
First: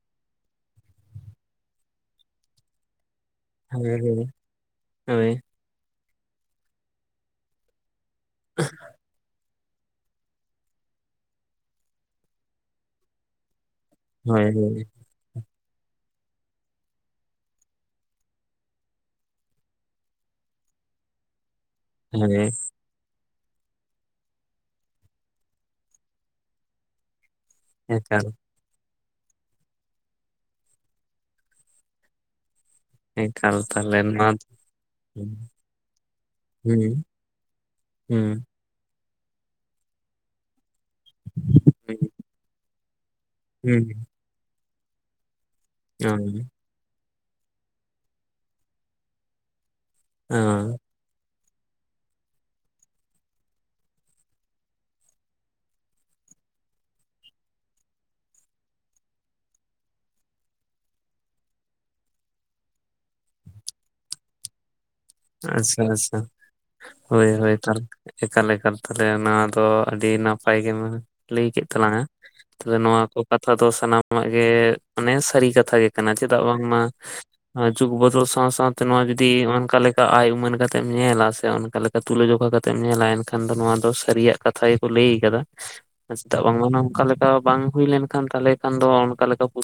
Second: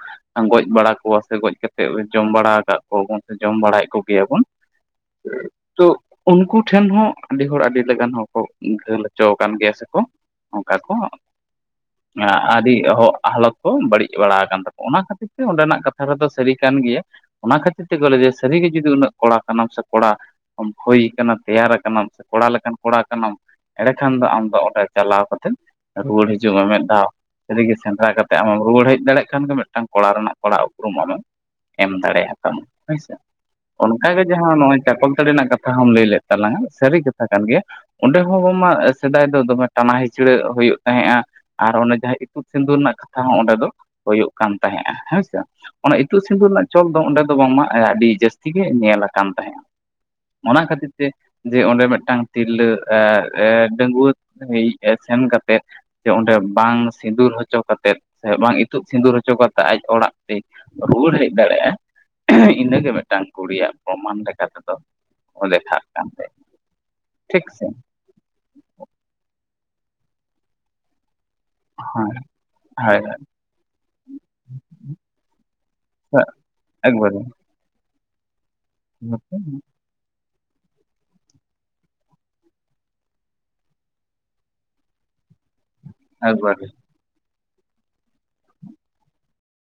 ᱜᱚᱡ ᱵᱟᱲᱟ ᱠᱚᱣᱟ ᱥᱮ ᱜᱚᱡ ᱠᱟᱛᱮ ᱡᱚᱢ ᱵᱟᱲᱟ ᱟᱠᱟᱫ᱾ ᱠᱚᱵᱚᱱ ᱥᱮ ᱡᱚᱢ ᱵᱟᱲᱟᱭᱮᱫ ᱦᱳᱭ ᱦᱳᱭ ᱠᱚᱜᱮᱭᱟᱵᱚᱱ ᱦᱳᱭ ᱛᱚ ᱩᱱᱠᱩ ᱴᱷᱮᱱ ᱦᱚᱸ ᱟᱹᱰᱤ ᱦᱚᱲ ᱟᱹᱰᱤ᱾ ᱞᱮᱠᱟᱱ ᱦᱚᱸ ᱠᱚ ᱜᱷᱟᱹᱞ ᱦᱚᱪᱚ᱾ ᱠᱟᱱ ᱜᱮᱭᱟ ᱥᱮᱠᱚ ᱚᱱᱠᱟ ᱠᱚ ᱟᱹᱰᱤ ᱦᱚ-ᱦᱟᱞᱚᱛ ᱠᱚ ᱵᱟᱹᱲᱤᱡ᱾ ᱵᱟᱲᱟ ᱟᱠᱟᱱ ᱛᱟᱠᱚᱣᱟ ᱦᱳᱭ ᱚᱱᱟ ᱠᱷᱟᱹᱛᱤᱨ ᱛᱮ ᱚᱸᱰᱮᱱᱟᱜ ᱠᱟᱛᱷᱟ ᱨᱮᱫᱚ ᱥᱟᱹᱨᱤ ᱠᱟᱱ ᱜᱮᱭᱟ᱾ ᱚᱱᱟ ᱠᱷᱟᱹᱛᱤᱨ ᱛᱮᱜᱮ ᱞᱟᱹᱭ ᱥᱟᱹᱨᱤᱜᱮ ᱡᱩᱫᱤ ᱩᱱᱟᱹᱜ ᱠᱚᱲᱟ ᱠᱟᱱᱟᱢ ᱥᱮ ᱠᱚᱲᱟ ᱦᱳᱭ ᱠᱟᱱᱟ ᱥᱮ ᱛᱮᱭᱟᱨ ᱟ ᱠᱟᱱᱟᱢ ᱥᱮ ᱠᱚᱲᱟ ᱦᱳᱭ ᱞᱮᱠᱟᱱ ᱠᱚᱲᱟ ᱠᱟᱱᱟᱢ ᱮᱸᱲᱮᱠᱷᱟᱱ ᱫᱚ ᱟᱢ ᱫᱚ ᱚᱸᱰᱮ ᱪᱟᱞᱟᱣ ᱠᱟᱛᱮᱫ ᱨᱩᱣᱟᱹᱲ ᱦᱤᱡᱩᱜ ᱢᱮ ᱢᱮᱫ ᱫᱷᱟᱣ᱾ ᱥᱟᱹᱨᱤᱜᱮ ᱥᱮᱸᱫᱽᱨᱟ ᱮᱠᱟᱞ ᱠᱟᱛᱮ ᱟᱢᱮᱢ ᱨᱩᱣᱟᱹᱲ ᱦᱮᱡ ᱫᱟᱲᱮᱜ ᱠᱷᱟᱱ ᱜᱮ ᱢᱮᱫ ᱢᱤᱫᱴᱟᱝ ᱠᱚᱲᱟ ᱨᱮᱱᱟᱜ ᱠᱚᱲᱟ ᱩᱯᱨᱩᱢ ᱟᱢᱮᱢ ᱮᱢ ᱫᱟᱲᱮ ᱟᱛᱟᱢᱟᱢ ᱦᱳᱭᱥᱮ᱾ ᱮᱠᱟᱞ ᱛᱟᱦᱚᱞᱮ ᱚᱱᱠᱟᱜᱮ ᱱᱚᱣᱟ ᱡᱟᱦᱟᱸ ᱱᱚᱜ-ᱚᱭ ᱪᱟᱠᱚᱞ ᱛᱟᱹᱲᱤ ᱦᱩᱸ ᱨᱮᱱᱟᱜ ᱠᱟᱛᱷᱟ ᱦᱚᱸᱢ ᱞᱟᱹᱭ ᱞᱮᱫ ᱛᱟᱞᱟᱝᱟ, ᱥᱟᱹᱨᱤ ᱦᱩᱸ ᱠᱟᱛᱷᱟ ᱠᱟᱱ ᱜᱮᱭᱟ᱾ ᱚᱸᱰᱮ ᱦᱚᱸ ᱦᱩᱸ ᱵᱟᱝᱢᱟ ᱥᱮᱫᱟᱭ ᱫᱚ ᱫᱚᱢᱮ ᱴᱟᱱᱟ ᱦᱤᱪᱲᱟᱹᱜ ᱦᱳᱭᱳᱜ ᱛᱟᱦᱮᱸᱜ-ᱟ, ᱟᱨ ᱚᱱᱮ ᱡᱟᱦᱟᱸ ᱤᱛᱩᱫ ᱥᱤᱸᱫᱩᱨ ᱨᱮᱱᱟᱜ ᱠᱟᱛᱷᱟ ᱦᱚᱸ ᱚᱸᱰᱮ ᱫᱚ ᱦᱩᱭᱩᱜ ᱠᱟᱱ ᱛᱟᱦᱮᱸᱜ-ᱟ ᱦᱳᱭ ᱥᱮ᱾ ᱚᱱᱟ ᱤᱛᱩᱫ ᱦᱩᱸ ᱥᱤᱸᱫᱩᱨ ᱨᱮᱱᱟᱜ ᱪᱚᱞ ᱫᱚ ᱚᱸᱰᱮ ᱫᱚ ᱵᱟᱝᱢᱟ ᱟᱭᱟᱜ ᱰᱤ ᱡᱟᱹᱥᱛᱤ ᱜᱮ ᱧᱮᱞ ᱟᱠᱟᱱ ᱛᱟᱦᱮᱸᱫ-ᱟ᱾ ᱚᱱᱟ ᱠᱷᱟᱹᱛᱤᱨ ᱛᱮ ᱡᱮ ᱚᱸᱰᱮ ᱢᱮᱫᱴᱟᱝ ᱛᱤᱨᱞᱟᱹ ᱮ-ᱮ ᱰᱟᱺᱜᱩᱣᱟᱹ ᱦᱤᱡ [INAUDIBLE] ᱥᱮᱱ ᱠᱟᱛᱮᱫ ᱡᱮ ᱚᱸᱰᱮ ᱵᱟᱝ ᱥᱤᱸᱫᱩᱨ ᱦᱚᱪᱚ ᱠᱟᱛᱮᱫ ᱥᱮ ᱵᱟᱝ ᱤᱛᱩᱫ ᱥᱤᱸᱫᱩᱨ ᱦᱚᱪᱚ ᱠᱟᱛᱮᱫ ᱟᱡ ᱚᱲᱟᱜ ᱛᱮ ᱨᱩᱣᱟᱹᱲ ᱦᱮᱡ ᱫᱟᱲᱮᱜ-ᱟ, ᱤᱱᱟᱹᱜᱮ ᱢᱤᱫᱴᱟᱝ ᱠᱩᱲᱤᱭᱟᱜ ᱯᱨᱚᱢᱟᱱ ᱞᱮᱠᱟ ᱛᱮ ᱫᱚ᱾ ᱠᱚ ᱟᱪᱪᱷᱟ ᱞᱮᱠᱷᱟᱜ ᱠᱟᱱ ᱟᱪᱪᱷᱟ ᱛᱟᱦᱮᱫ᱾ ᱦᱳᱭ ᱦᱳᱭ ᱛᱟᱦᱞᱮ ᱮᱠᱟᱞ ᱮᱠᱟᱞ ᱛᱟᱦᱞᱮ ᱱᱚᱣᱟ ᱫᱚ ᱟᱹᱰᱤ ᱱᱟᱯᱟᱭ ᱜᱮ ᱢᱮᱱᱮᱜ-ᱟ ᱾ ᱞᱟᱹᱭ ᱠᱮᱫ ᱛᱟᱞᱟᱝᱟ᱾ ᱛᱚᱵᱮ ᱱᱚᱣᱟ ᱠᱚ ᱠᱟᱛᱷᱟ ᱫᱚ ᱥᱟᱱᱟᱢᱟᱜ ᱜᱮ ᱢᱟᱱᱮ ᱥᱟᱹᱨᱤ ᱠᱟᱛᱷᱟ ᱜᱮ ᱠᱟᱱᱟ ᱪᱮᱫᱟᱜ ᱵᱟᱝᱢᱟ ᱡᱩᱜᱽ ᱵᱚᱫᱚᱞ ᱥᱟᱶ ᱥᱟᱶᱛᱮ ᱱᱚᱣᱟ ᱡᱩᱫᱤ ᱚᱱᱠᱟ ᱞᱮ ᱠᱟ ᱟᱭ ᱩᱢᱟᱹᱱ ᱠᱟᱛᱮ ᱮᱢ ᱧᱮᱞᱟ ᱥᱮ ᱚᱱᱠᱟ ᱞᱮᱠᱟ ᱛᱩᱞᱟᱹᱡᱚᱠᱷᱟ ᱠᱟᱛᱮ ᱮᱢ ᱧᱮᱞᱟ ᱮᱱᱠᱷᱟᱱ ᱫᱚ ᱱᱚᱣᱟ ᱫᱚ ᱥᱟᱹᱨᱤᱭᱟᱜ ᱠᱟᱛᱷᱟ ᱜᱮ ᱠᱚ ᱞᱟᱹᱭ ᱟᱠᱟᱫᱟ᱾ ᱪᱮᱫᱟᱜ ᱵᱟᱝᱢᱟ ᱱᱚᱝᱠᱟ ᱞᱮᱠᱟ ᱵᱟᱝ ᱦᱩᱭ ᱞᱮᱱᱠᱷᱟᱱ ᱛᱟᱦᱚᱞᱮ ᱠᱷᱟᱱ ᱫᱚ ᱚᱱᱠᱟ ᱞᱮᱠᱟ ᱵᱟᱝ ᱚᱱᱠᱟ ᱞᱮᱠᱟ ᱯᱩ